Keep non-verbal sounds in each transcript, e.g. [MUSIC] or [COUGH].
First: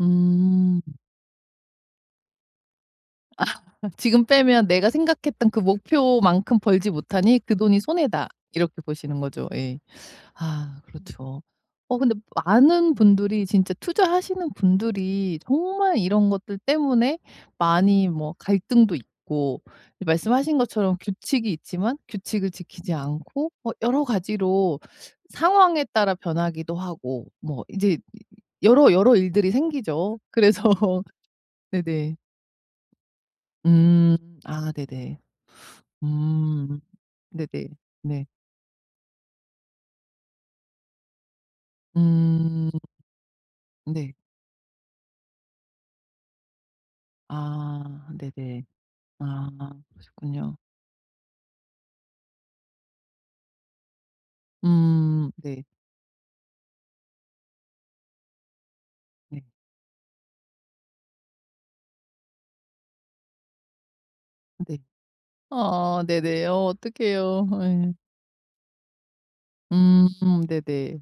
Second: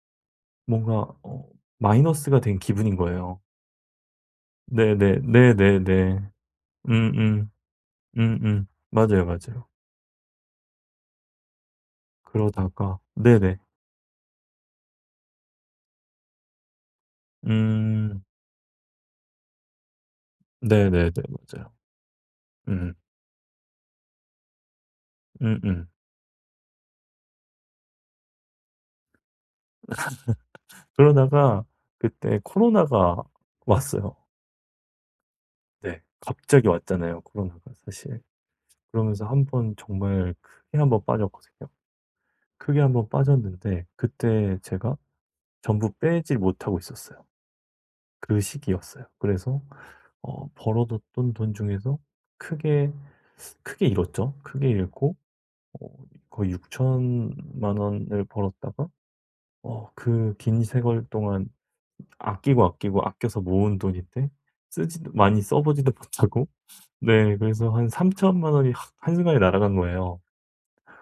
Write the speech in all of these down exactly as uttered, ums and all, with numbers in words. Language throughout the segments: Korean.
음. 뭔가 어 마이너스가 된 기분인 거예요. [LAUGHS] 지금 빼면 '내가 네네 생각했던 그 네네네. 목표만큼 벌지 못하니 음음. 그 돈이 손해다.' 음음. 이렇게 보시는 맞아요, 거죠. 맞아요. 예. 아 그렇죠. 어 근데 많은 그러다가 분들이 네네. 진짜 투자하시는 분들이 정말 이런 것들 때문에 많이 음. 뭐 갈등도 있고 이 말씀하신 것처럼 네네네. 규칙이 맞아요. 있지만 규칙을 지키지 음. 않고 뭐 여러 가지로 상황에 음음. 따라 변하기도 하고 뭐 이제 여러, 여러 일들이 생기죠. 그래서 [LAUGHS] 그러다가 네네. 그때 코로나가 음. 왔어요. 아 네네. 네. 갑자기 음. 왔잖아요. 코로나가 네네. 사실. 네. 그러면서 한번 정말 크게 한 번 빠졌거든요. 음. 크게 한 번 빠졌는데 네. 그때 제가 전부 빼지 못하고 있었어요. 아 그 네네. 시기였어요. 아 그래서 어 그러셨군요. 벌어 뒀던 돈 중에서 크게 크게 잃었죠. 크게 잃고 음 네. 어 거의 육천만 원을 벌었다가 네. 어 그 긴 세월 동안 아끼고, 아끼고, 아껴서 모은 돈인데 네. 쓰지도 많이 써 보지도 아 네네. 못하고 어 네 어떡해요? 그래서 한 예. 삼천만 원이 확 한순간에 날아간 음 거예요. 네네.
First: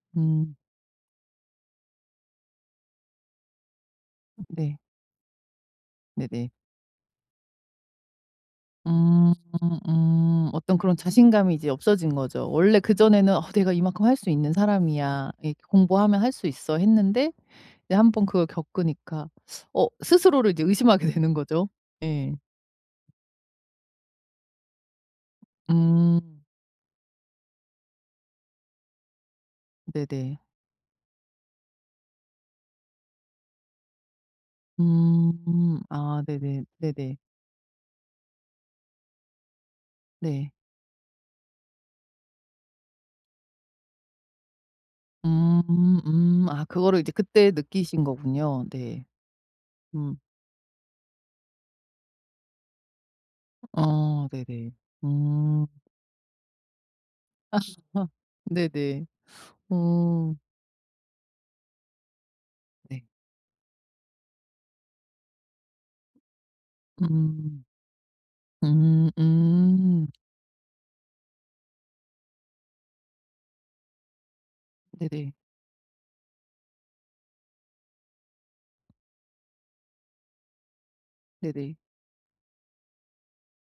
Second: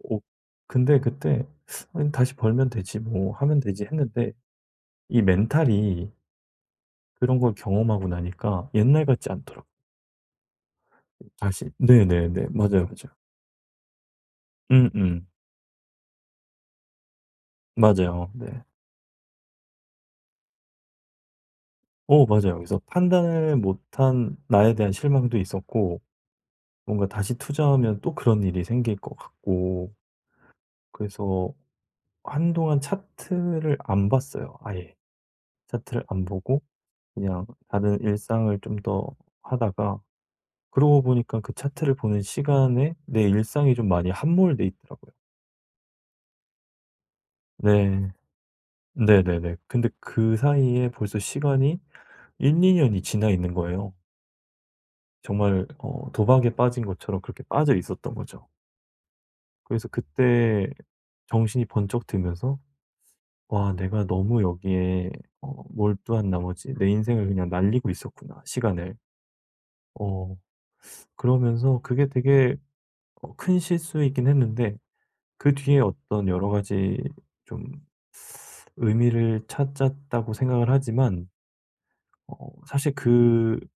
오 음. 근데 그때 '아니 다시 벌면 되지 뭐 하면 되지.' 했는데 네. 이 멘탈이 네네. 그런 걸 경험하고 나니까 옛날 같지 않더라고요. 음음음. 어떤 그런 자신감이 이제 다시 없어진 네네네. 거죠. 원래 맞아요, 맞아요. 그전에는 '어 내가 이만큼 할 수 있는 음음. 사람이야. 이렇게 공부하면 할 수 있어.' 했는데 이제 한번 맞아요. 그걸 네. 겪으니까 어 스스로를 이제 의심하게 되는 거죠. 어 예. 맞아요. 그래서 판단을 못한 나에 대한 실망도 있었고 음. 뭔가 다시 투자하면 또 그런 일이 생길 것 같고 네네. 그래서 한동안 차트를 안 봤어요 아예. 음. 차트를 아 안 보고 네네. 네네. 그냥 다른 일상을 좀 더 하다가 네. 그러고 보니까 그 차트를 보는 시간에 내 일상이 좀 많이 함몰돼 있더라고요. 음 음. 아 그거를 이제 그때 느끼신 네. 거군요. 네. 네네네. 근데 음. 그 사이에 벌써 시간이 일이 년이 지나 있는 거예요. 어 네네. 음. 정말 어 도박에 빠진 것처럼 그렇게 아 빠져 어 있었던 거죠. 네네. 그래서 음. 그때 정신이 번쩍 들면서 네. '와 내가 너무 여기에 어 몰두한 나머지 내 인생을 그냥 음. 날리고 있었구나, 시간을.' 음 음. 어 그러면서 그게 되게 어 큰 실수이긴 했는데 네네. 그 뒤에 어떤 여러 가지 좀 의미를 찾았다고 생각을 하지만 네네. 어 사실 그